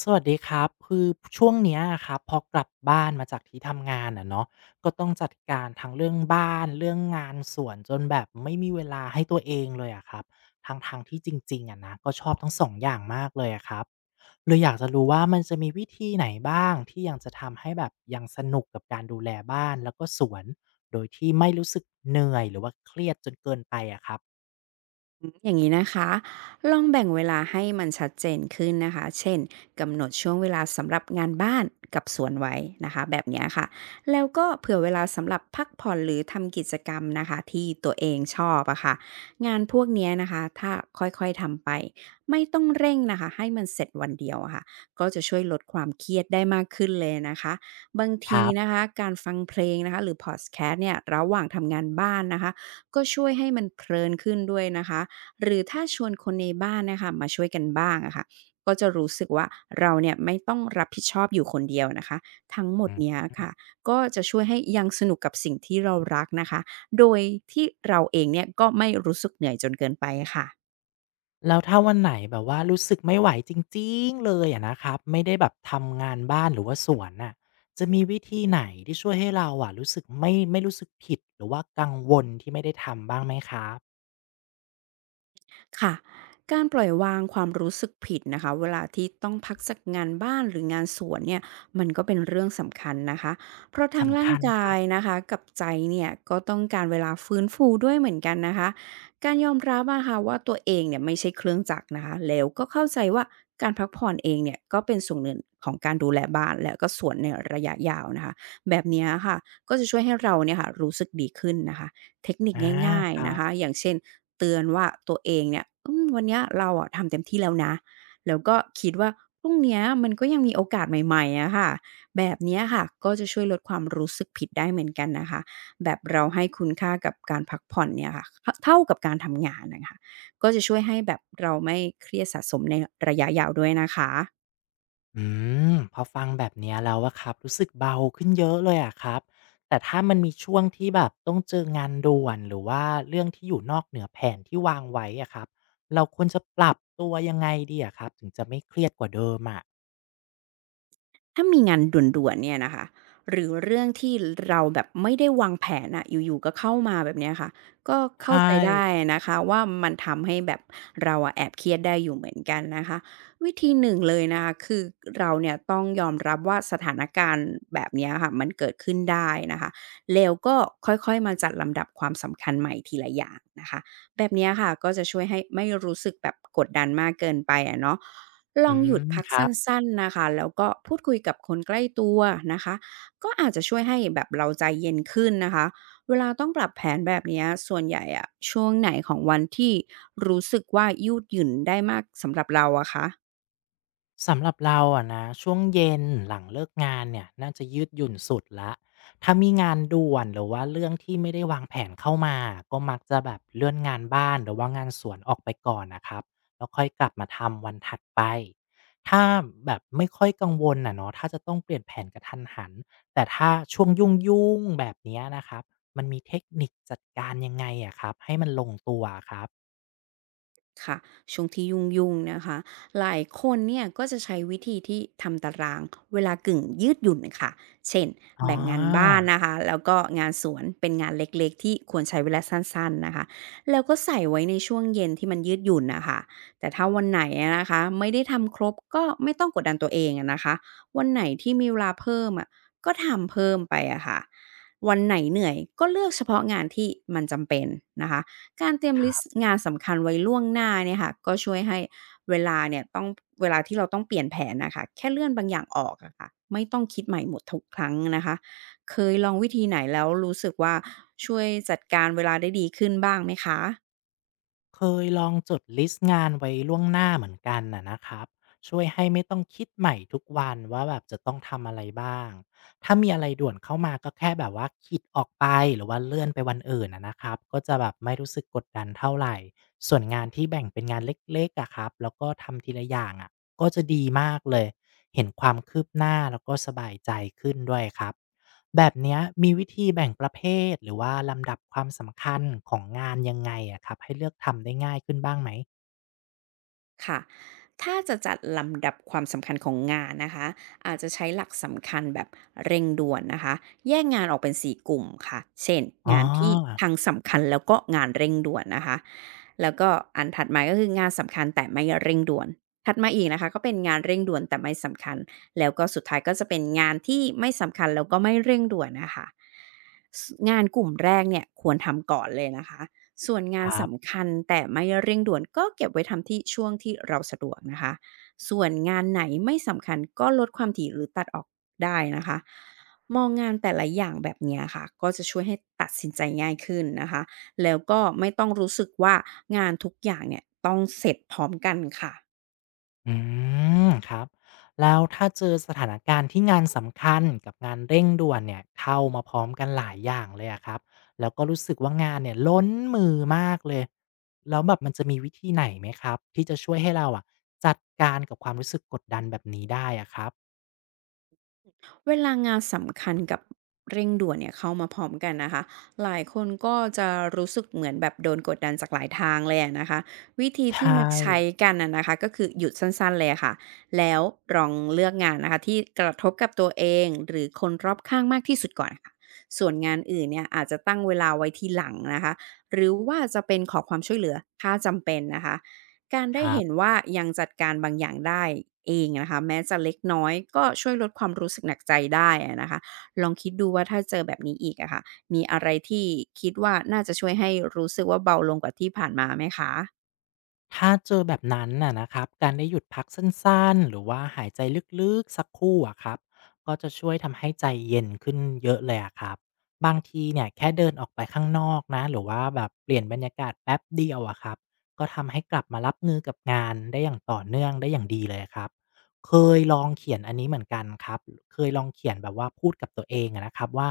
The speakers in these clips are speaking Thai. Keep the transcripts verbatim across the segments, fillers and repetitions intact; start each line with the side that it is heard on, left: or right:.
left: สวัสดีครับคือช่วงเนี้ยอะครับพอกลับบ้านมาจากที่ทำงานอะเนาะก็ต้องจัดการทั้งเรื่องบ้านเรื่องงานส่วนจนแบบไม่มีเวลาให้ตัวเองเลยอะครับทังทางที่จริงๆอะนะก็ชอบทั้งสองอย่างมากเลยอะครับเลยอยากจะรู้ว่ามันจะมีวิธีไหนบ้างที่ยังจะทำให้แบบยังสนุกกับการดูแลบ้านแล้วก็สวนโดยที่ไม่รู้สึกเหนื่อยหรือว่าเครียดจนเกินไปอะครับ
right: อืมอย่างนี้นะคะลองแบ่งเวลาให้มันชัดเจนขึ้นนะคะเช่นกำหนดช่วงเวลาสำหรับงานบ้านกับสวนไว้นะคะแบบเนี้ยค่ะแล้วก็เผื่อเวลาสำหรับพักผ่อนหรือทำกิจกรรมนะคะที่ตัวเองชอบอะค่ะงานพวกเนี้ยนะคะถ้าค่อยๆทำไปไม่ต้องเร่งนะคะให้มันเสร็จวันเดียวอะค่ะก็จะช่วยลดความเครียดได้มากขึ้นเลยนะคะบาง
left: ค
right: ที
left: รับ
right: นะคะการฟังเพลงนะคะหรือพอดแคสต์เนี่ยระหว่างทำงานบ้านนะคะก็ช่วยให้มันเพลินขึ้นด้วยนะคะ หรือถ้าชวนคนในบ้านนะคะมาช่วยกันบ้างอะค่ะก็จะรู้สึกว่าเราเนี่ยไม่ต้องรับผิดชอบอยู่คนเดียวนะคะทั้งหมดเนี้ยค่ะก็จะช่วยให้ยังสนุกกับสิ่งที่เรารักนะคะโดยที่เราเองเนี่ยก็ไม่รู้สึกเหนื่อยจนเกินไปค่ะ
left: แล้วถ้าวันไหนแบบว่ารู้สึกไม่ไหวจริงๆเลยอะนะครับไม่ได้แบบทำงานบ้านหรือว่าสวนน่ะจะมีวิธีไหนที่ช่วยให้เราอะรู้สึกไม่ไม่รู้สึกผิดหรือว่ากังวลที่ไม่ได้ทำบ้างไหมครับ
right: ค่ะการปล่อยวางความรู้สึกผิดนะคะเวลาที่ต้องพักจากงานบ้านหรืองานสวนเนี่ยมันก็เป็นเรื่องสำคัญนะคะเพราะทั้ง
left: สำ
right: ร่าง
left: คัญค
right: กา
left: รั
right: ย
left: บ
right: นะคะกับใจเนี่ยก็ต้องการเวลาฟื้นฟูด้วยเหมือนกันนะคะการยอมรับอะค่ะว่าตัวเองเนี่ยไม่ใช่เครื่องจักรนะคะแล้วก็เข้าใจว่าการพักผ่อนเองเนี่ยก็เป็นส่วนหนึ่งของการดูแลบ้านและก็สวนในระยะยาวนะคะแบบเนี้ยค่ะก็จะช่วยให้เราเนี่ยค่ะรู้สึกดีขึ้นนะคะ เทคนิค
left: อา
right: ง่าย
left: ค
right: ๆ
left: รั
right: นะคะ
left: บ
right: อย่างเช่นเตือนว่าตัวเองเนี่ยอืมวันเนี้ยเราอะทำเต็มที่แล้วนะแล้วก็คิดว่าพรุ่งเนี้ยมันก็ยังมีโอกาสใหม่ๆอะค่ะแบบเนี้ยค่ะก็จะช่วยลดความรู้สึกผิดได้เหมือนกันนะคะแบบเราให้คุณค่ากับการพักผ่อนเนี่ยค่ะทเท่ากับการทำงานน่ะค่ะก็จะช่วยให้แบบเราไม่เครียดสะสมในระยะยาวด้วยนะคะ
left: อืมพอฟังแบบเนี้ยแล้วอะครับรู้สึกเบาขึ้นเยอะเลยอะครับแต่ถ้ามันมีช่วงที่แบบต้องเจองานด่วนหรือว่าเรื่องที่อยู่นอกเหนือแผนที่วางไว้อะครับเราควรจะปรับตัวยังไงดีอะครับถึงจะไม่เครียดกว่าเดิมอะ
right: ถ้ามีงานด่วนๆเนี่ยนะคะหรือเรื่องที่เราแบบไม่ได้วางแผนอะอยู่ๆก็เข้ามาแบบเนี้ยค่ะก็เข้าใจ
left: ใช่
right: ได้นะคะว่ามันทำให้แบบเราอะแอบเครียดได้อยู่เหมือนกันนะคะวิธีหนึ่งเลยนะคะคือเราเนี่ยต้องยอมรับว่าสถานการณ์แบบเนี้ยค่ะมันเกิดขึ้นได้นะคะแล้วก็ค่อยๆมาจัดลำดับความสำคัญใหม่ทีละอย่างนะคะแบบเนี้ยค่ะก็จะช่วยให้ไม่รู้สึกแบบกดดันมากเกินไปอะเนาะ ล
left: อื
right: องหยุด
left: ม
right: พัก
left: ครั
right: สั
left: บ
right: ้นๆนะคะ แล้วก็พูดคุยกับคนใกล้ตัวนะคะ ก็อาจจะช่วยให้แบบเราใจเย็นขึ้นนะคะ เวลาต้องปรับแผนแบบเนี้ยส่วนใหญ่อะช่วงไหนของวันที่รู้สึกว่ายืดหยุ่นได้มากสำหรับเราอะคะ
left: สำหรับเราอะนะช่วงเย็นหลังเลิกงานเนี่ยน่าจะยืดหยุ่นสุดละถ้ามีงานด่วนหรือว่าเรื่องที่ไม่ได้วางแผนเข้ามาก็มักจะแบบเลื่อนงานบ้านหรือว่างานสวนออกไปก่อนนะครับแล้วค่อยกลับมาทำวันถัดไปถ้าแบบไม่ค่อยกังวลอะเนาะถ้าจะต้องเปลี่ยนแผนกระทันหันแต่ถ้าช่วงยุ่งๆแบบเนี้ยนะครับมันมีเทคนิคจัดการยังไงอะครับให้มันลงตัวอะครับ
right: ค่ะช่วงที่ยุ่งๆนะคะหลายคนเนี่ยก็จะใช้วิธีที่ทำตารางเวลากึ่งยืดหยุ่นค่ะเช่น
left: อ๋
right: แบ่งงานบ้า
left: อ
right: นนะคะแล้วก็งานสวนเป็นงานเล็กๆที่ควรใช้เวลาสั้นๆนะคะแล้วก็ใส่ไว้ในช่วงเย็นที่มันยืดหยุ่นนะคะแต่ถ้าวันไหนอะนะคะไม่ได้ทำครบก็ไม่ต้องกดดันตัวเองอะนะคะวันไหนที่มีเวลาเพิ่มอะก็ทำเพิ่มไปอะค่ะวันไหนเหนื่อยก็เลือกเฉพาะงานที่มันจำเป็นนะคะ การเตรียม
left: ค
right: ลิ
left: รั
right: สต์
left: บ
right: งานสำคัญไว้ล่วงหน้าเนี่ยค่ะก็ช่วยให้เวลาเนี่ยต้องเวลาที่เราต้องเปลี่ยนแผนนะคะแค่เลื่อนบางอย่างออกอะค่ะไม่ต้องคิดใหม่หมดทุกครั้งนะคะเคยลองวิธีไหนแล้วรู้สึกว่าช่วยจัดการเวลาได้ดีขึ้นบ้างไหมคะ
left: เคยลองจดลิสต์งานไว้ล่วงหน้าเหมือนกันน่ะนะครับช่วยให้ไม่ต้องคิดใหม่ทุกวันว่าแบบจะต้องทำอะไรบ้างถ้ามีอะไรด่วนเข้ามาก็แค่แบบว่าคิดออกไปหรือว่าเลื่อนไปวันอื่นนะนะครับก็จะแบบไม่รู้สึกกดดันเท่าไหร่ส่วนงานที่แบ่งเป็นงานเล็กๆอะครับแล้วก็ทำทีละอย่างอะก็จะดีมากเลยเห็นความคืบหน้าแล้วก็สบายใจขึ้นด้วยครับ แบบเนี้ยมีวิธีแบ่งประเภทหรือว่าลำดับความสำคัญของงานยังไงอะครับให้เลือกทำได้ง่ายขึ้นบ้างไหม
right: ค่ะถ้าจะจัดลำดับความสำคัญของงานนะคะอาจจะใช้หลักสำคัญแบบเร่งด่วนนะคะแยกงานออกเป็นสี่กลุ่มค่ะเช่น
left: อ๋อ
right: งานที่ทั้งสำคัญแล้วก็งานเร่งด่วนนะคะแล้วก็อันถัดมาก็คืองานสำคัญแต่ไม่เร่งด่วนถัดมาอีกนะคะก็เป็นงานเร่งด่วนแต่ไม่สำคัญแล้วก็สุดท้ายก็จะเป็นงานที่ไม่สำคัญแล้วก็ไม่เร่งด่วนนะคะสงานกลุ่มแรกเนี่ยควรทำก่อนเลยนะคะ ส่วนงา
left: ค
right: น
left: รับ
right: สำคัญแต่ไม่เร่งด่วนก็เก็บไว้ทำที่ช่วงที่เราสะดวกนะคะส่วนงานไหนไม่สำคัญก็ลดความถี่หรือตัดออกได้นะคะมองงานแต่ละอย่างแบบเนี้ยค่ะก็จะช่วยให้ตัดสินใจง่ายขึ้นนะคะแล้วก็ไม่ต้องรู้สึกว่างานทุกอย่างเนี่ยต้องเสร็จพร้อมกันค่ะ
left: อืมครับแล้วถ้าเจอสถานการณ์ที่งานสำคัญกับงานเร่งด่วนเนี่ยเข้ามาพร้อมกันหลายอย่างเลยอะครับแล้วก็รู้สึกว่างานเนี่ยล้นมือมากเลยแล้วแบบมันจะมีวิธีไหนไหมครับที่จะช่วยให้เราอะจัดการกับความรู้สึกกดดันแบบนี้ได้อะครับ
right: เวลางานสำคัญกับเร่งด่วนเนี่ยเข้ามาพร้อมกันนะคะหลายคนก็จะรู้สึกเหมือนแบบโดนกดดันจากหลายทางเลยอะนะคะวิธีที่
left: ใช่
right: มักใช้กันน่ะนะคะก็คือหยุดสั้นๆเลยอะค่ะแล้วลองเลือกงานนะคะที่กระทบกับตัวเองหรือคนรอบข้างมากที่สุดก่อนค่ะส่วนงานอื่นเนี่ยอาจจะตั้งเวลาไว้ทีหลังนะคะหรือว่าจะเป็นขอความช่วยเหลือถ้าจำเป็นนะคะ การ
left: ค
right: ได้
left: รั
right: เห็น
left: บ
right: ว่ายังจัดการบางอย่างได้เองนะคะแม้จะเล็กน้อยก็ช่วยลดความรู้สึกหนักใจได้อะนะคะลองคิดดูว่าถ้าเจอแบบนี้อีกอะค่ะมีอะไรที่คิดว่าน่าจะช่วยให้รู้สึกว่าเบาลงกว่าที่ผ่านมาไหมคะ
left: ถ้าเจอแบบนั้นน่ะนะครับการได้หยุดพักสั้นๆหรือว่าหายใจลึกๆสักครู่อะครับก็จะช่วยทำให้ใจเย็นขึ้นเยอะเลยอะครับบางทีเนี่ยแค่เดินออกไปข้างนอกนะหรือว่าแบบเปลี่ยนบรรยากาศแป๊บเดียวอะครับก็ทำให้กลับมารับมือกับงานได้อย่างต่อเนื่องได้อย่างดีเลยครับเคยลองเขียนอันนี้เหมือนกันครับเคยลองเขียนแบบว่าพูดกับตัวเองอะนะครับว่า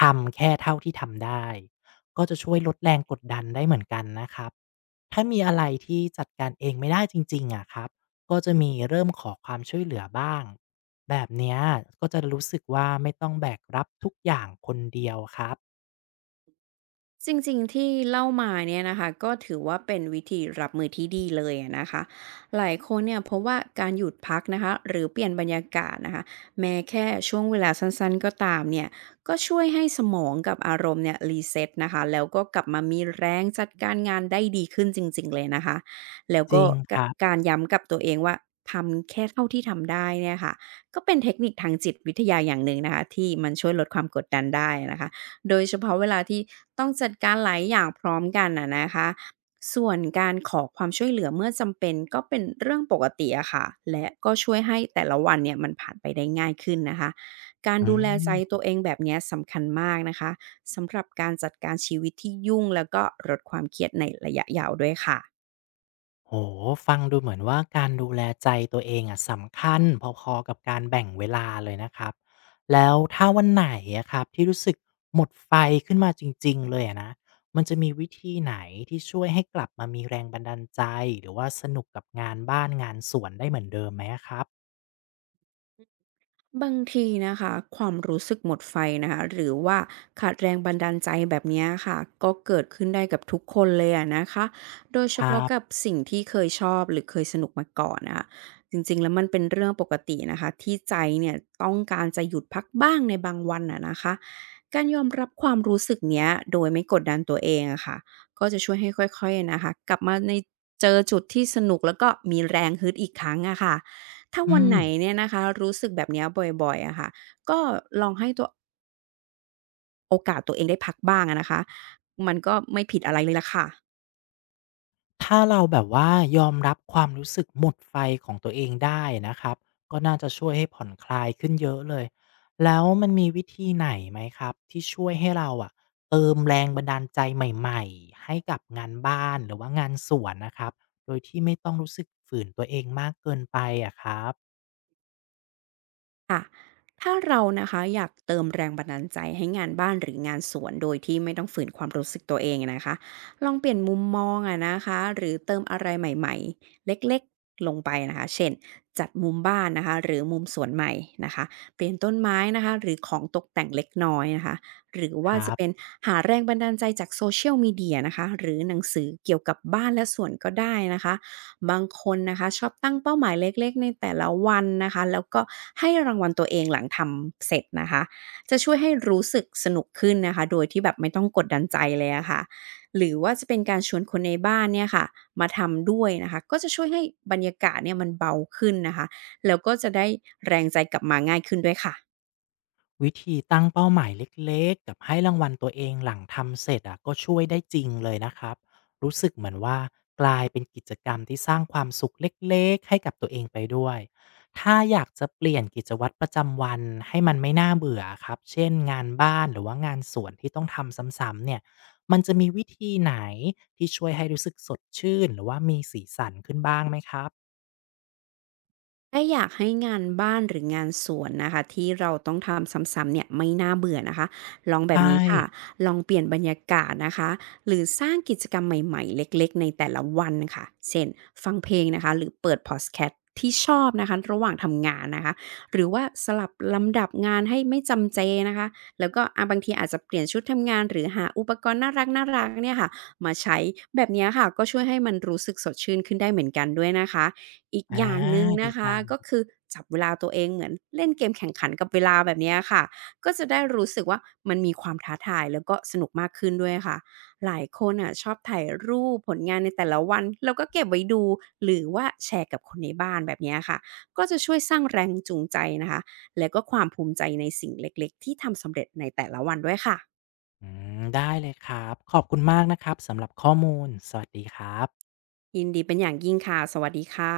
left: ทำแค่เท่าที่ทำได้ก็จะช่วยลดแรงกดดันได้เหมือนกันนะครับ ถ้ามีอะไรที่จัดการเองไม่ได้จริงๆอะครับ ก็จะมีเริ่มขอความช่วยเหลือบ้าง แบบเนี้ยก็จะรู้สึกว่าไม่ต้องแบกรับทุกอย่างคนเดียวครับ
right: จริงๆที่เล่ามาเนี่ยนะคะก็ถือว่าเป็นวิธีรับมือที่ดีเลยอะนะคะหลายคนเนี่ยพบว่าการหยุดพักนะคะหรือเปลี่ยนบรรยากาศนะคะแม้แค่ช่วงเวลาสั้นๆก็ตามเนี่ยก็ช่วยให้สมองกับอารมณ์เนี่ยรีเซ็ตนะคะแล้วก็กลับมามีแรงจัดการงานได้ดีขึ้นจริงๆเลยนะคะแล้ว
left: จ
right: ก็
left: ริงค
right: กะ
left: รับ
right: การย้ำกับตัวเองว่าทำแค่เท่าที่ทำได้เนี่ยค่ะก็เป็นเทคนิคทางจิตวิทยาอย่างหนึ่งนะคะที่มันช่วยลดความกดดันได้นะคะ โดยเฉพาะเวลาที่ต้องจัดการหลายอย่างพร้อมกันอะนะคะส่วนการขอความช่วยเหลือเมื่อจำเป็นก็เป็นเรื่องปกติอะค่ะและก็ช่วยให้แต่ละวันเนี่ยมันผ่านไปได้ง่ายขึ้นนะคะการ
left: อื
right: ดูแลใจตั
left: ม
right: วเองแบบเนี้ยสำคัญมากนะคะสำหรับการจัดการชีวิตที่ยุ่งแล้วก็ลดความเครียดในระยะยาวด้วยค่ะ
left: โอ้โฟังดูเหมือนว่าการดูแลใจตัวเองอ่ะสำคัญพอๆกับการแบ่งเวลาเลยนะครับ แล้วถ้าวันไหนอะครับที่รู้สึกหมดไฟขึ้นมาจริงๆเลยอะนะ มันจะมีวิธีไหนที่ช่วยให้กลับมามีแรงบันดาลใจหรือว่าสนุกกับงานบ้านงานสวนได้เหมือนเดิมไหมอะครับ
right: บางทีนะคะความรู้สึกหมดไฟนะคะหรือว่าขาดแรงบันดาลใจแบบเนี้ยค่ะก็เกิดขึ้นได้กับทุกคนเลยอะนะคะโดยเฉ
left: ครั
right: พาะกับ
left: บ
right: สิ่งที่เคยชอบหรือเคยสนุกมาก่อนนะคะจริงๆแล้วมันเป็นเรื่องปกตินะคะที่ใจเนี่ยต้องการจะหยุดพักบ้างในบางวันอะนะคะการยอมรับความรู้สึกเนี้ยโดยไม่กดดันตัวเองอะค่ะก็จะช่วยให้ค่อยๆนะคะกลับมาในเจอจุดที่สนุกแล้วก็มีแรงฮึดอีกครั้งอะค่ะ ถ้า
left: อื
right: วัน
left: ม
right: ไหนเนี่ยนะคะรู้สึกแบบเนี้ยบ่อยๆอะค่ะก็ลองให้ตัวโอกาสตัวเองได้พักบ้างอะนะคะมันก็ไม่ผิดอะไรเลยล่ะค่ะ
left: ถ้าเราแบบว่ายอมรับความรู้สึกหมดไฟของตัวเองได้นะครับก็น่าจะช่วยให้ผ่อนคลายขึ้นเยอะเลยแล้วมันมีวิธีไหนไหมครับที่ช่วยให้เราอะเติมแรงบันดาลใจใหม่ๆให้กับงานบ้านหรือว่างานสวนนะครับโดยที่ไม่ต้องรู้สึกฝืนตัวเองมากเกินไปอะครับ
right: ค่ะถ้าเรานะคะอยากเติมแรงบันดาลใจให้งานบ้านหรืองานสวนโดยที่ไม่ต้องฝืนความรู้สึกตัวเองนะคะลองเปลี่ยนมุมมองอะนะคะหรือเติมอะไรใหม่ๆเล็กๆลงไปนะคะเช่นจัดมุมบ้านนะคะหรือมุมสวนใหม่นะคะเปลี่ยนต้นไม้นะคะหรือของตกแต่งเล็กน้อยนะคะหรือ
left: ค
right: ว่า
left: รั
right: จะ
left: บ
right: เป็นหาแรงบันดาลใจจากโซเชียลมีเดียนะคะหรือหนังสือเกี่ยวกับบ้านและสวนก็ได้นะคะ บางคนนะคะชอบตั้งเป้าหมายเล็กๆในแต่ละวันนะคะแล้วก็ให้รางวัลตัวเองหลังทำเสร็จนะคะจะช่วยให้รู้สึกสนุกขึ้นนะคะโดยที่แบบไม่ต้องกดดันใจเลยอะค่ะหรือว่าจะเป็นการชวนคนในบ้านเนี่ยค่ะมาทำด้วยนะคะก็จะช่วยให้บรรยากาศเนี่ยมันเบาขึ้นนะคะแล้วก็จะได้แรงใจกลับมาง่ายขึ้นด้วยค่ะ
left: วิธีตั้งเป้าหมายเล็กๆกับให้รางวัลตัวเองหลังทำเสร็จอะก็ช่วยได้จริงเลยนะครับรู้สึกเหมือนว่ากลายเป็นกิจกรรมที่สร้างความสุขเล็กๆให้กับตัวเองไปด้วยถ้าอยากจะเปลี่ยนกิจวัตรประจำวันให้มันไม่น่าเบื่อครับเช่นงานบ้านหรือว่างานสวนที่ต้องทำซ้ำๆเนี่ยมันจะมีวิธีไหนที่ช่วยให้รู้สึกสดชื่นหรือว่ามีสีสันขึ้นบ้างไหมครับ
right: ถ้าอยากให้งานบ้านหรืองานสวนนะคะที่เราต้องทำซ้ำๆเนี่ยไม่น่าเบื่อนะคะลองแบบ
left: ใช่
right: นี้ค่ะลองเปลี่ยนบรรยากาศนะคะหรือสร้างกิจกรรมใหม่ๆเล็กๆในแต่ละวันค่ะเช่นฟังเพลงนะคะหรือเปิดพอดแคสต์ที่ชอบนะคะระหว่างทำงานนะคะหรือว่าสลับลำดับงานให้ไม่จำเจนะคะแล้วก็อ่าบางทีอาจจะเปลี่ยนชุดทำงานหรือหาอุปกรณ์น่ารักน่ารักเนี่ยค่ะมาใช้แบบเนี้ยค่ะก็ช่วยให้มันรู้สึกสดชื่นขึ้นได้เหมือนกันด้วยนะคะ อีก
left: อา
right: อย่างหนึ่ง
left: ดี
right: นะคะ
left: จัง
right: ก็คือจับเวลาตัวเองเหมือนเล่นเกมแข่งขันกับเวลาแบบเนี้ยค่ะก็จะได้รู้สึกว่ามันมีความท้าทายแล้วก็สนุกมากขึ้นด้วยค่ะหลายคนอ่ะชอบถ่ายรูปผลงานในแต่ละวันแล้วก็เก็บไว้ดูหรือว่าแชร์กับคนในบ้านแบบเนี้ยค่ะก็จะช่วยสร้างแรงจูงใจนะคะและก็ความภูมิใจในสิ่งเล็กๆที่ทำสำเร็จในแต่ละวันด้วยค่ะ
left: อืมได้เลยครับขอบคุณมากนะครับสำหรับข้อมูลสวัสดีครับ
right: ยินดีเป็นอย่างยิ่งค่ะสวัสดีค่ะ